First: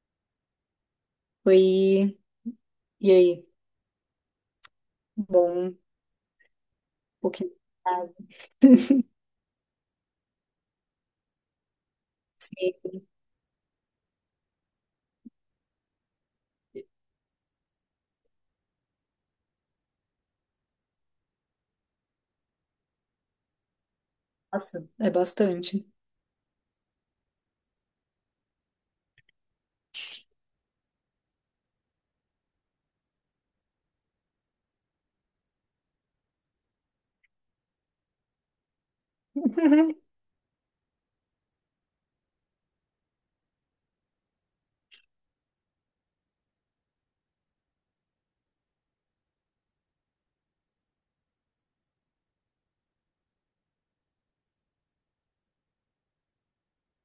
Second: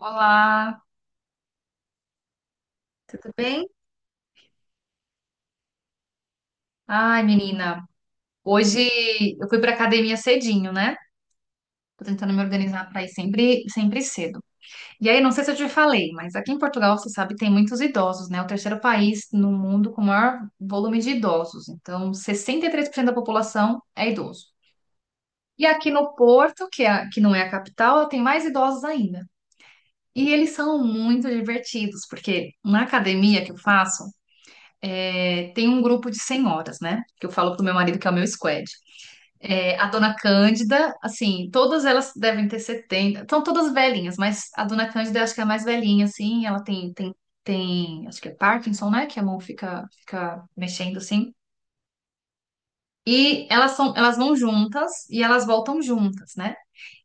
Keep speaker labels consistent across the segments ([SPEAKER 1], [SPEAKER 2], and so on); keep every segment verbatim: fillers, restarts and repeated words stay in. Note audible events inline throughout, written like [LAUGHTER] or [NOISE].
[SPEAKER 1] Olá,
[SPEAKER 2] Oi, e
[SPEAKER 1] tudo
[SPEAKER 2] aí?
[SPEAKER 1] bem?
[SPEAKER 2] Bom, um
[SPEAKER 1] Ai,
[SPEAKER 2] pouquinho
[SPEAKER 1] menina,
[SPEAKER 2] tarde.
[SPEAKER 1] hoje
[SPEAKER 2] [LAUGHS]
[SPEAKER 1] eu fui pra academia cedinho, né? Tô tentando me organizar pra
[SPEAKER 2] Sim.
[SPEAKER 1] ir sempre, sempre cedo. E aí, não sei se eu te falei, mas aqui em Portugal, você sabe, tem muitos idosos, né? O terceiro país no mundo com o maior volume de idosos. Então, sessenta e três por cento da população é idoso.
[SPEAKER 2] Nossa, é
[SPEAKER 1] E
[SPEAKER 2] bastante.
[SPEAKER 1] aqui no Porto, que, é, a- que não é a capital, tem mais idosos ainda. E eles são muito divertidos, porque na academia que eu faço, é, tem um grupo de senhoras, né? Que eu falo pro meu marido que é o meu squad. É, a
[SPEAKER 2] [LAUGHS]
[SPEAKER 1] dona Cândida, assim, todas elas devem ter setenta, são todas velhinhas, mas a dona Cândida eu acho que é a mais velhinha, assim, ela tem, tem, tem, acho que é Parkinson, né? Que a mão fica, fica mexendo, assim. E elas são, elas vão juntas e elas voltam juntas, né?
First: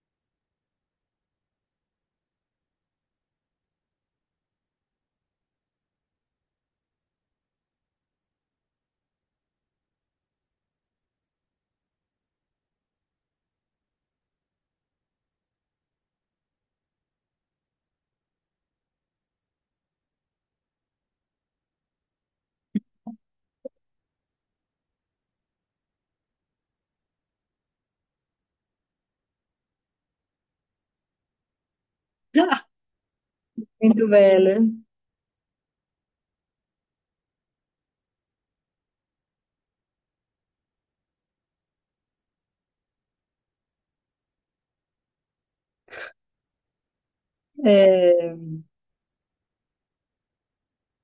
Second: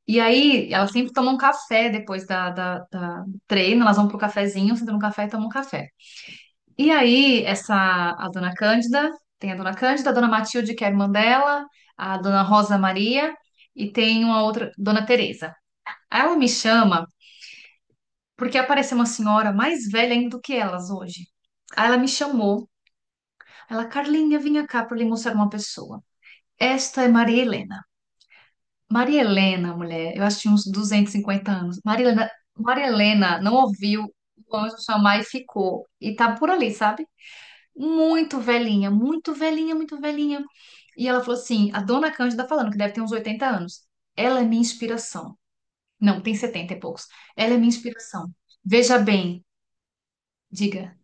[SPEAKER 1] E aí, elas sempre tomam café depois da, da, da do treino, elas vão pro cafezinho, sentam no café e tomam café. E aí, essa, a dona Cândida, tem a dona Cândida, a dona Matilde, que é a irmã dela, a dona Rosa Maria e tem uma outra, dona Teresa. Aí ela me chama porque apareceu uma senhora mais velha ainda do que elas hoje. Aí ela me chamou, ela, Carlinha, vinha cá para lhe mostrar uma pessoa. Esta é Maria Helena. Maria Helena, mulher, eu acho que tinha uns duzentos e cinquenta anos. Maria Helena, Maria Helena não ouviu
[SPEAKER 2] Muito
[SPEAKER 1] o
[SPEAKER 2] velha.
[SPEAKER 1] anjo chamar e ficou. E tá por ali, sabe? Muito velhinha, muito velhinha, muito velhinha. E ela falou assim: a dona Cândida tá falando, que deve ter uns oitenta anos, ela é minha inspiração. Não, tem setenta e poucos. Ela é minha inspiração.
[SPEAKER 2] É,
[SPEAKER 1] Veja bem, diga.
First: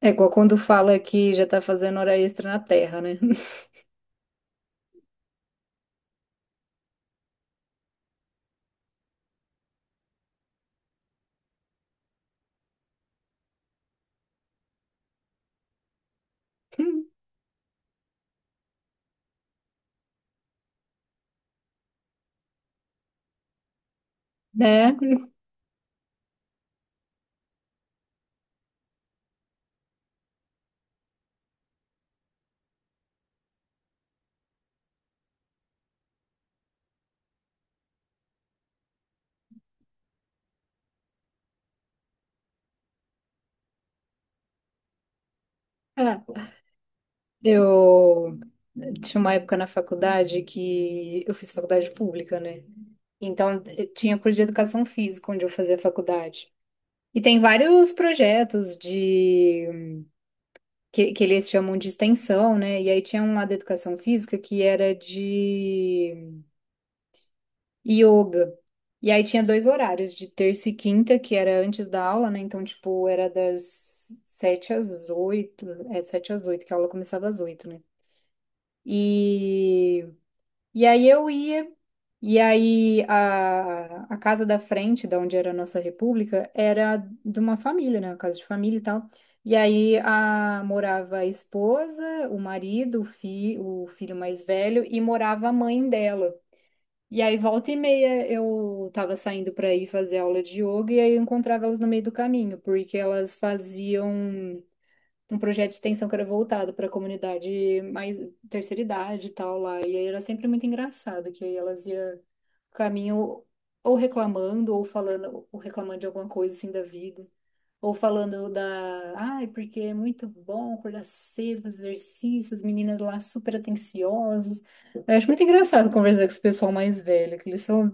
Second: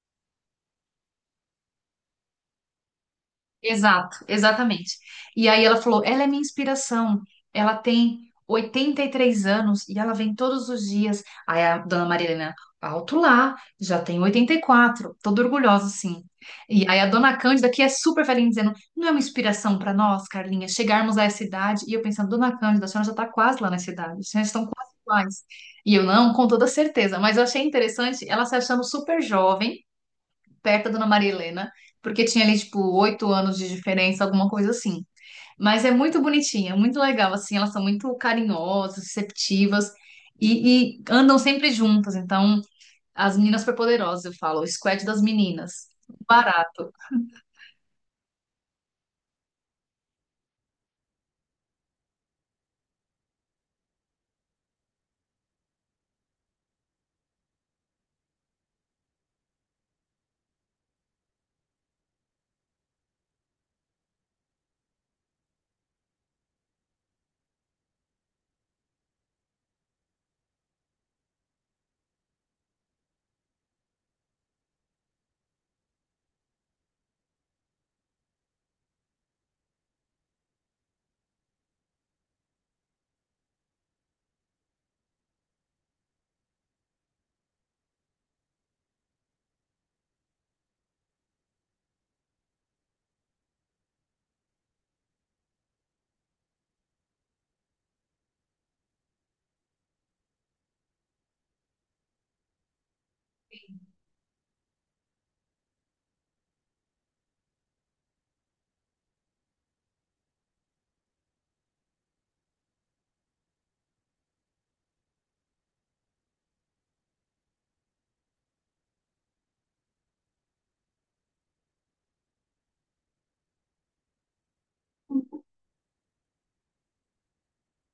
[SPEAKER 2] é igual quando fala que já tá fazendo hora extra na Terra, né?
[SPEAKER 1] Exato, exatamente. E aí ela falou: ela é minha inspiração. Ela tem oitenta e três anos e ela vem todos os dias. Aí a dona Marilena, alto lá, já tem oitenta e quatro. Toda orgulhosa assim. E aí a
[SPEAKER 2] [LAUGHS]
[SPEAKER 1] dona Cândida, que é super velhinha, dizendo: não é uma inspiração para nós, Carlinha, chegarmos a essa idade? E eu pensando: dona Cândida, a senhora já está quase lá nessa idade, vocês já estão quase
[SPEAKER 2] Né?
[SPEAKER 1] iguais. E eu não, com toda certeza, mas eu achei interessante ela se achando super jovem perto da Dona Maria Helena, porque tinha ali, tipo, oito anos de diferença, alguma coisa assim. Mas é muito bonitinha, é muito legal, assim, elas são muito carinhosas, receptivas e, e andam sempre juntas. Então, as meninas superpoderosas, eu falo, o squad das meninas. Barato.
[SPEAKER 2] Eu tinha uma época na faculdade que eu fiz faculdade pública, né? Então eu tinha curso de educação física onde eu fazia faculdade. E tem vários projetos de que, que eles chamam de extensão, né? E aí tinha um lá da educação física que era de yoga. E aí tinha dois horários, de terça e quinta, que era antes da aula, né? Então, tipo, era das sete às oito, é, sete às oito, que a aula começava às oito, né? E e aí eu ia, e aí a, a casa da frente, da onde era a nossa república, era de uma família, né? Uma casa de família e tal. E aí a, morava a esposa, o marido, o, fi, o filho mais velho, e morava a mãe dela. E aí, volta e meia, eu tava saindo pra ir fazer aula de yoga e aí eu encontrava elas no meio do caminho, porque elas faziam um projeto de extensão que era voltado para a comunidade mais terceira idade e tal lá. E aí era sempre muito engraçado, que aí elas iam caminho ou reclamando, ou falando, ou reclamando de alguma coisa assim da vida. Ou falando da, ai, porque é muito bom acordar cedo, fazer exercícios, meninas lá super atenciosas. Eu acho muito engraçado conversar com esse pessoal mais velho, que eles são,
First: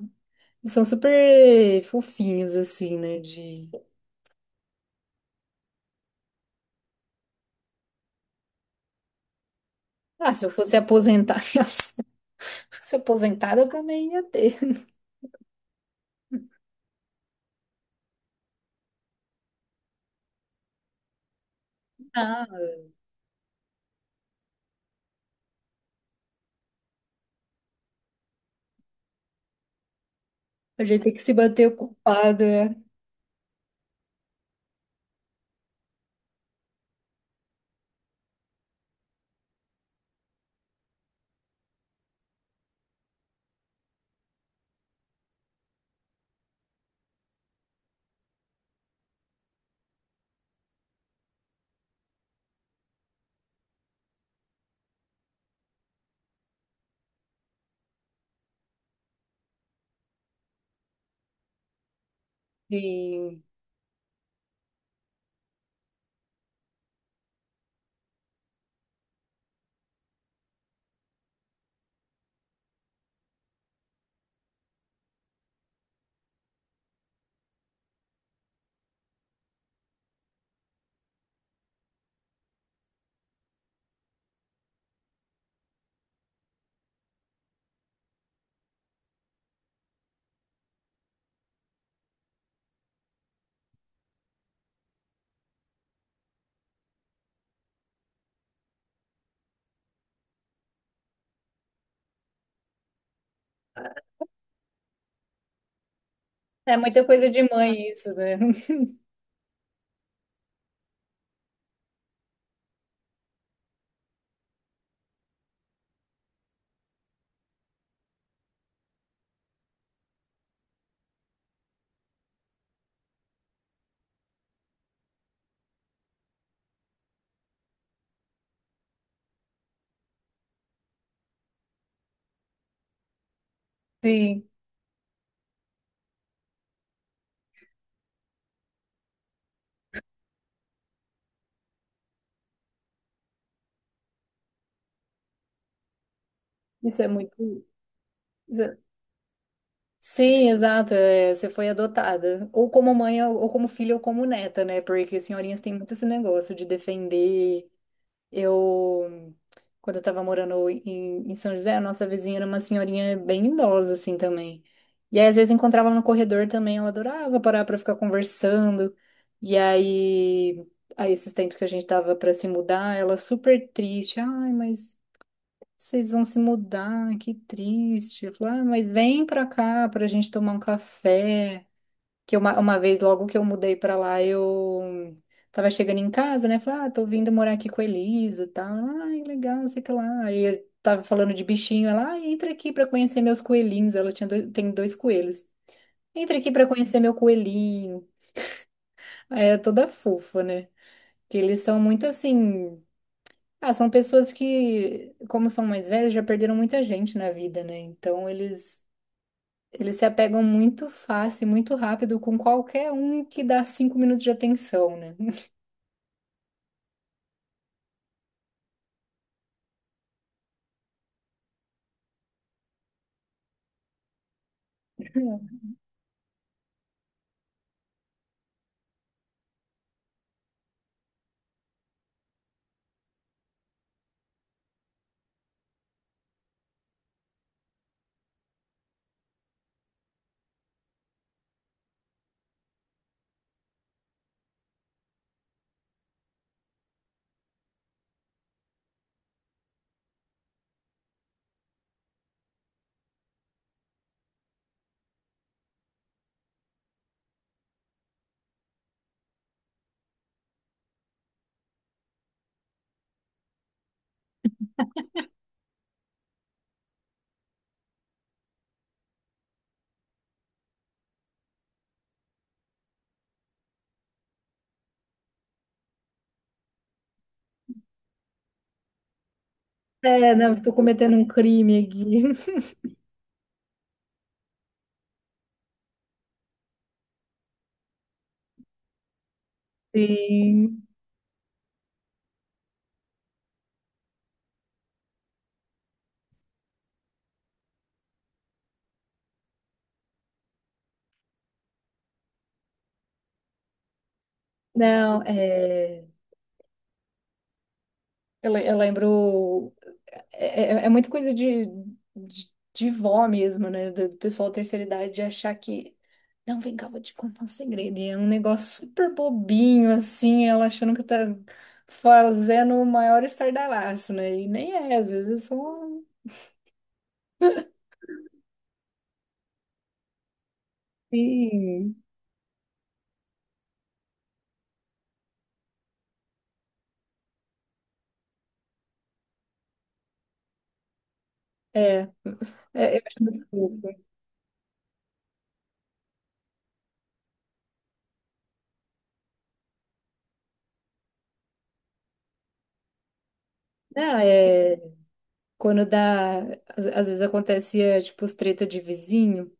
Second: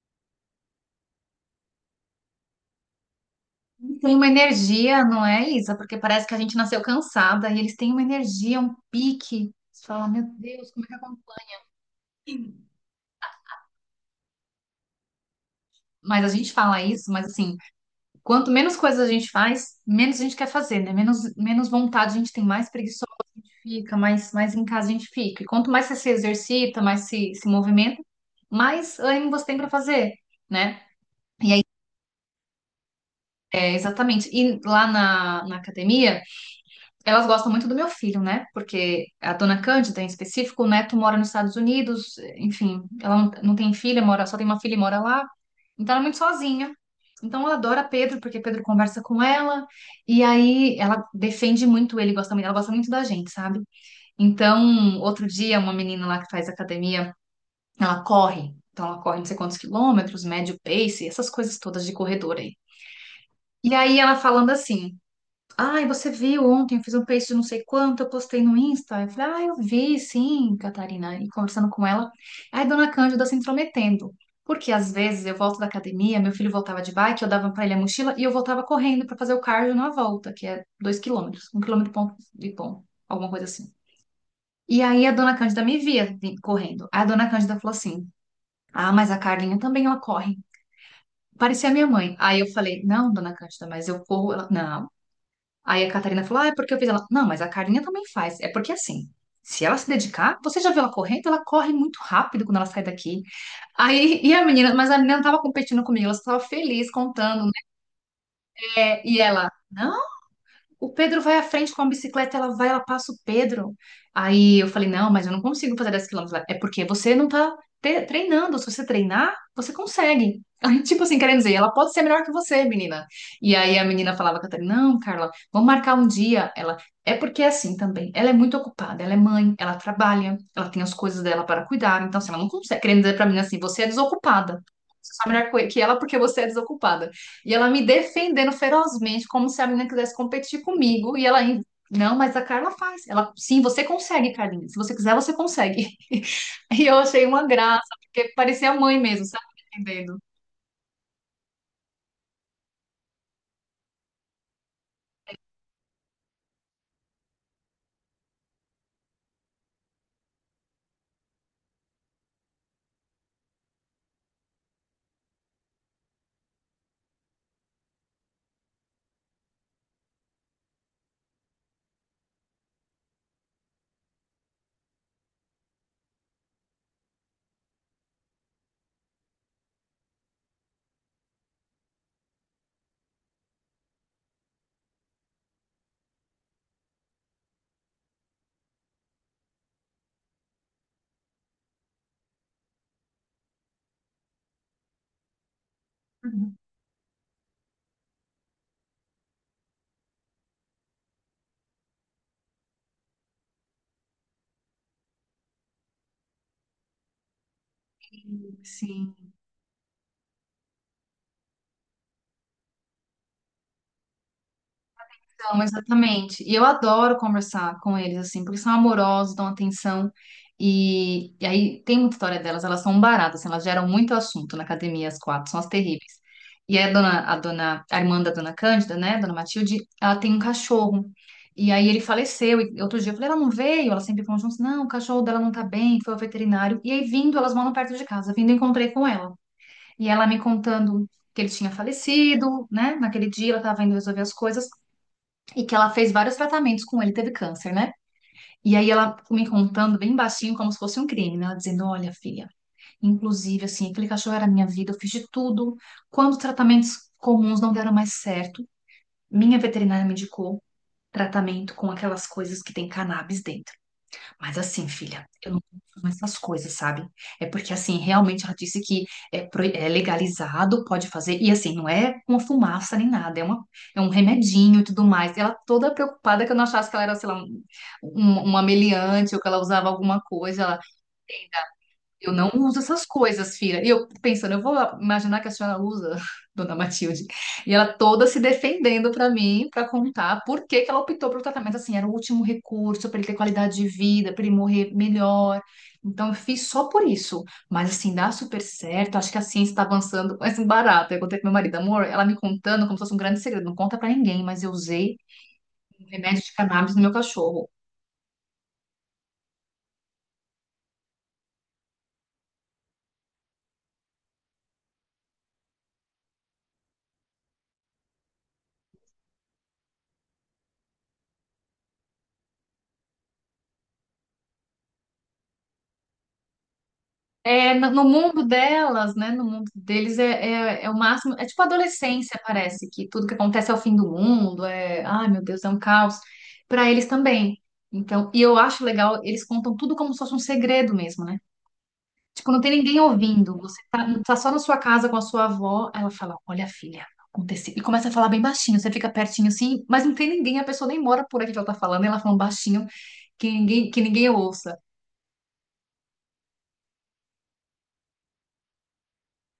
[SPEAKER 2] eles são super fofinhos, assim, né? De,
[SPEAKER 1] Tem uma energia, não é, Isa? Porque parece que a gente nasceu cansada e eles têm uma energia, um pique. Você fala, meu
[SPEAKER 2] ah, se eu
[SPEAKER 1] Deus,
[SPEAKER 2] fosse
[SPEAKER 1] como é que acontece?
[SPEAKER 2] aposentada, [LAUGHS] se eu fosse aposentada, eu também ia ter.
[SPEAKER 1] Mas a gente fala isso, mas assim, quanto menos coisas a gente faz, menos a gente quer fazer, né? Menos, menos vontade a gente tem,
[SPEAKER 2] Ah,
[SPEAKER 1] mais preguiçoso a gente fica, mais, mais em casa a gente fica. E quanto mais você se exercita, mais se, se movimenta, mais ânimo você tem para fazer, né?
[SPEAKER 2] a gente tem que se
[SPEAKER 1] E aí,
[SPEAKER 2] manter ocupado, né?
[SPEAKER 1] é, exatamente. E lá na, na academia, elas gostam muito do meu filho, né? Porque a dona Cândida, em específico, o neto mora nos Estados Unidos, enfim, ela não, não tem filha, mora, só tem uma filha e mora lá. Então ela é muito sozinha. Então ela adora Pedro, porque Pedro conversa com ela, e aí ela defende muito ele, gosta muito, ela gosta muito da gente, sabe? Então, outro dia, uma menina lá que faz academia, ela corre. Então ela corre não sei quantos quilômetros, médio pace, essas coisas todas de corredor aí.
[SPEAKER 2] Sim.
[SPEAKER 1] E aí ela falando assim. Ai, você viu ontem, eu fiz um peixe de não sei quanto, eu postei no Insta. Eu falei, ah, eu vi, sim, Catarina. E conversando com ela, aí dona Cândida se intrometendo. Porque às vezes eu volto da academia, meu filho voltava de bike, eu dava pra ele a mochila e eu voltava correndo pra fazer o cardio na volta, que é dois quilômetros, um quilômetro e ponto, e ponto, alguma coisa assim. E aí a dona Cândida me via vim- correndo. Aí a dona Cândida falou assim: Ah, mas a Carlinha também ela corre. Parecia a minha mãe. Aí eu falei: Não, dona Cândida, mas eu corro. Ela, não. Aí a Catarina falou: Ah, é porque eu fiz ela. Não, mas a Carinha também faz. É porque assim, se ela se dedicar, você já viu ela correndo? Ela corre muito rápido quando ela sai daqui. Aí, e a menina, mas a menina não estava competindo comigo, ela estava
[SPEAKER 2] É
[SPEAKER 1] feliz
[SPEAKER 2] muita coisa de
[SPEAKER 1] contando,
[SPEAKER 2] mãe isso, né?
[SPEAKER 1] né?
[SPEAKER 2] [LAUGHS]
[SPEAKER 1] E ela, não. O Pedro vai à frente com a bicicleta, ela vai, ela passa o Pedro. Aí eu falei, não, mas eu não consigo fazer dez quilômetros. Ela, é porque você não tá te- treinando. Se você treinar, você consegue. [LAUGHS] Tipo assim, querendo dizer, ela pode ser melhor que você, menina. E aí a menina falava, Catarina, não, Carla, vamos marcar um dia. Ela, é porque é assim também. Ela é muito ocupada, ela é mãe, ela trabalha, ela tem as coisas dela para cuidar. Então, assim, ela não consegue. Querendo dizer pra mim assim, você é
[SPEAKER 2] Sim,
[SPEAKER 1] desocupada. Você é melhor que ela porque você é desocupada. E ela me defendendo ferozmente, como se a menina quisesse competir comigo. E ela ainda, não, mas a Carla faz. Ela, sim, você consegue, Carlinha. Se você quiser, você consegue. [LAUGHS] E eu
[SPEAKER 2] isso é
[SPEAKER 1] achei uma
[SPEAKER 2] muito.
[SPEAKER 1] graça, porque
[SPEAKER 2] isso
[SPEAKER 1] parecia a
[SPEAKER 2] é-
[SPEAKER 1] mãe mesmo, sabe? Entendendo.
[SPEAKER 2] Sim, exato. É, você foi adotada. Ou como mãe, ou ou como filha, ou como neta, né? Porque senhorinhas têm muito esse negócio de defender. Eu, quando eu tava morando em, em São José, a nossa vizinha era uma senhorinha bem idosa, assim, também. E aí, às vezes, encontrava no corredor também, ela adorava parar pra ficar conversando. E aí, aí esses tempos que a gente tava pra se mudar, ela super triste. Ai, mas vocês vão se mudar, que triste. Eu falei, ah, mas vem pra cá pra gente tomar um café que uma, uma vez, logo que eu mudei pra lá, eu tava chegando em casa, né? Falei, ah, tô vindo morar aqui com a Elisa e tal. Ai, legal, não sei o que lá. Aí eu tava falando de bichinho, ela, ah, entra aqui pra conhecer meus coelhinhos. Ela tinha dois- tem dois coelhos. Entra aqui
[SPEAKER 1] Uhum.
[SPEAKER 2] pra conhecer meu coelhinho. Aí é toda fofa, né? Que eles são muito assim. Ah, são pessoas que, como são mais velhas, já perderam muita gente na vida, né? Então eles
[SPEAKER 1] Sim.
[SPEAKER 2] eles se apegam muito fácil, muito rápido com qualquer um que dá cinco minutos de atenção, né?
[SPEAKER 1] Então, exatamente. E eu adoro conversar com eles, assim, porque são amorosos, dão atenção. E, e aí tem muita história delas, elas são baratas, assim, elas geram muito assunto na academia, as quatro, são as terríveis. E aí a dona, a dona, a irmã da dona Cândida, né, dona Matilde, ela tem um cachorro. E aí ele faleceu. E outro dia eu falei, ela não veio? Elas sempre falam juntos, não, o cachorro dela não tá bem, foi ao veterinário. E aí vindo, elas moram perto de casa, vindo eu encontrei com ela. E ela me contando que ele tinha falecido, né, naquele dia ela tava indo resolver as coisas. E que ela fez vários tratamentos com ele, teve câncer, né? E aí ela me contando bem baixinho, como se fosse um crime, né? Ela dizendo: Olha, filha, inclusive, assim, aquele cachorro era minha vida, eu fiz de tudo. Quando os tratamentos comuns não deram mais certo, minha veterinária me indicou tratamento com aquelas coisas que tem cannabis dentro. Mas assim, filha, eu não consumo essas coisas, sabe? É porque, assim, realmente ela disse que é, pro- é legalizado, pode fazer. E, assim, não é uma fumaça nem nada, é, uma, é um remedinho e tudo mais. E ela toda preocupada que eu não achasse que ela era, sei lá, um- um- uma meliante ou que ela usava alguma
[SPEAKER 2] É, não, estou
[SPEAKER 1] coisa.
[SPEAKER 2] cometendo um crime
[SPEAKER 1] Eu não
[SPEAKER 2] aqui.
[SPEAKER 1] uso essas coisas, filha. E eu pensando, eu vou imaginar que a senhora usa, [LAUGHS] dona Matilde. E ela toda se defendendo para mim, para
[SPEAKER 2] [LAUGHS]
[SPEAKER 1] contar por que
[SPEAKER 2] Sim.
[SPEAKER 1] que ela optou pelo tratamento. Assim, era o último recurso para ele ter qualidade de vida, para ele morrer melhor. Então, eu fiz só por isso. Mas, assim, dá super certo. Acho que a ciência está avançando. [LAUGHS] Mas, assim, barato. Eu contei pro meu marido, amor, ela me contando como se fosse um grande segredo. Não conta para ninguém, mas eu usei
[SPEAKER 2] Não,
[SPEAKER 1] um
[SPEAKER 2] é...
[SPEAKER 1] remédio de cannabis no meu cachorro.
[SPEAKER 2] Eu, le- eu lembro... É, é é muito coisa de, de, de vó mesmo, né? Do do pessoal da terceira idade de achar que... Não, vem cá, vou te contar um segredo. E é um negócio super bobinho, assim, ela achando que tá fazendo o maior estardalhaço, né? E nem é, às vezes é só...
[SPEAKER 1] É, no no mundo delas, né? No mundo deles é, é, é o máximo. É tipo
[SPEAKER 2] Sim.
[SPEAKER 1] adolescência, parece, que tudo que acontece é o fim do mundo, é, ai meu Deus, é um caos. Para eles também. Então, e eu acho legal, eles contam tudo como se fosse um segredo mesmo, né?
[SPEAKER 2] É,
[SPEAKER 1] Tipo, não tem
[SPEAKER 2] é,
[SPEAKER 1] ninguém
[SPEAKER 2] eu acho muito
[SPEAKER 1] ouvindo. Você
[SPEAKER 2] fofo.
[SPEAKER 1] tá, tá só na sua casa com a sua avó, ela fala: Olha, filha, aconteceu. E começa a falar bem baixinho, você fica pertinho assim, mas não tem ninguém, a pessoa nem mora por aqui que ela tá falando, e ela falando baixinho, que ninguém, que
[SPEAKER 2] Não,
[SPEAKER 1] ninguém
[SPEAKER 2] é,
[SPEAKER 1] ouça.
[SPEAKER 2] quando dá, às, às vezes acontecia, tipo, os treta de vizinho,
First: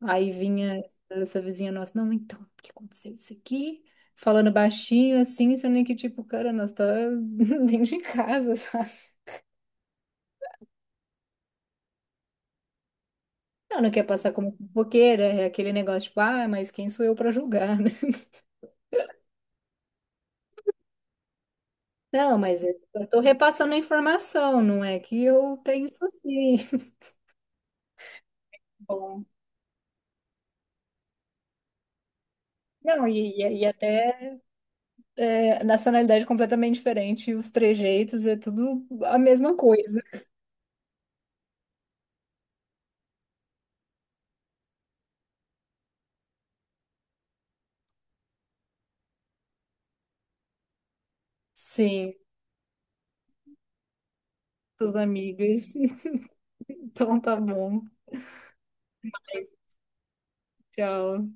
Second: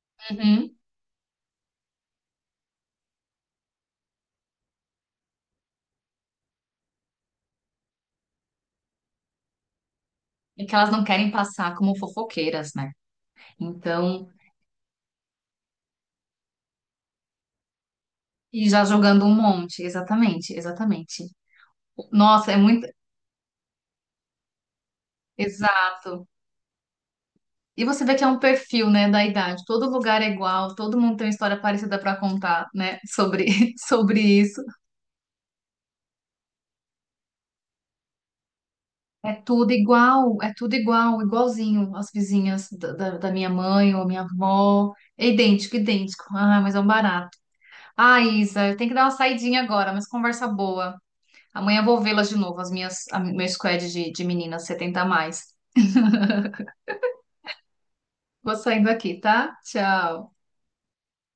[SPEAKER 2] aí
[SPEAKER 1] Uhum.
[SPEAKER 2] vinha essa vizinha nossa, não, então, o que aconteceu isso aqui? Falando baixinho, assim, sendo que, tipo, cara, nós tá [LAUGHS] dentro de casa, [LAUGHS] sabe?
[SPEAKER 1] E que elas não querem passar como fofoqueiras, né?
[SPEAKER 2] Não, não quer
[SPEAKER 1] Então,
[SPEAKER 2] passar como fofoqueira, é aquele negócio, tipo, ah, mas quem sou eu pra julgar, [LAUGHS] né?
[SPEAKER 1] e já jogando um monte, exatamente, exatamente.
[SPEAKER 2] Não,
[SPEAKER 1] Nossa, é
[SPEAKER 2] mas eu
[SPEAKER 1] muito.
[SPEAKER 2] eu tô repassando a informação, não é que eu penso
[SPEAKER 1] Exato.
[SPEAKER 2] assim.
[SPEAKER 1] E você vê que é um perfil, né, da
[SPEAKER 2] Bom.
[SPEAKER 1] idade. Todo lugar é igual, todo mundo tem uma história parecida para contar, né,
[SPEAKER 2] Não, e,
[SPEAKER 1] sobre,
[SPEAKER 2] e, e
[SPEAKER 1] [LAUGHS]
[SPEAKER 2] até
[SPEAKER 1] sobre isso.
[SPEAKER 2] é, nacionalidade completamente diferente, os trejeitos, é tudo a
[SPEAKER 1] É
[SPEAKER 2] mesma
[SPEAKER 1] tudo
[SPEAKER 2] coisa.
[SPEAKER 1] igual, é tudo igual, igualzinho as vizinhas da, da, da minha mãe ou minha avó. É idêntico, idêntico. Ah, mas é um barato. Ah, Isa, eu tenho que dar uma saidinha agora, mas conversa boa. Amanhã eu vou
[SPEAKER 2] Sim,
[SPEAKER 1] vê-las de novo, as minhas, a, meu squad de, de meninas
[SPEAKER 2] suas
[SPEAKER 1] setenta a mais.
[SPEAKER 2] amigas. [LAUGHS] Então tá bom.
[SPEAKER 1] Vou saindo aqui, tá? Tchau.
[SPEAKER 2] Tchau.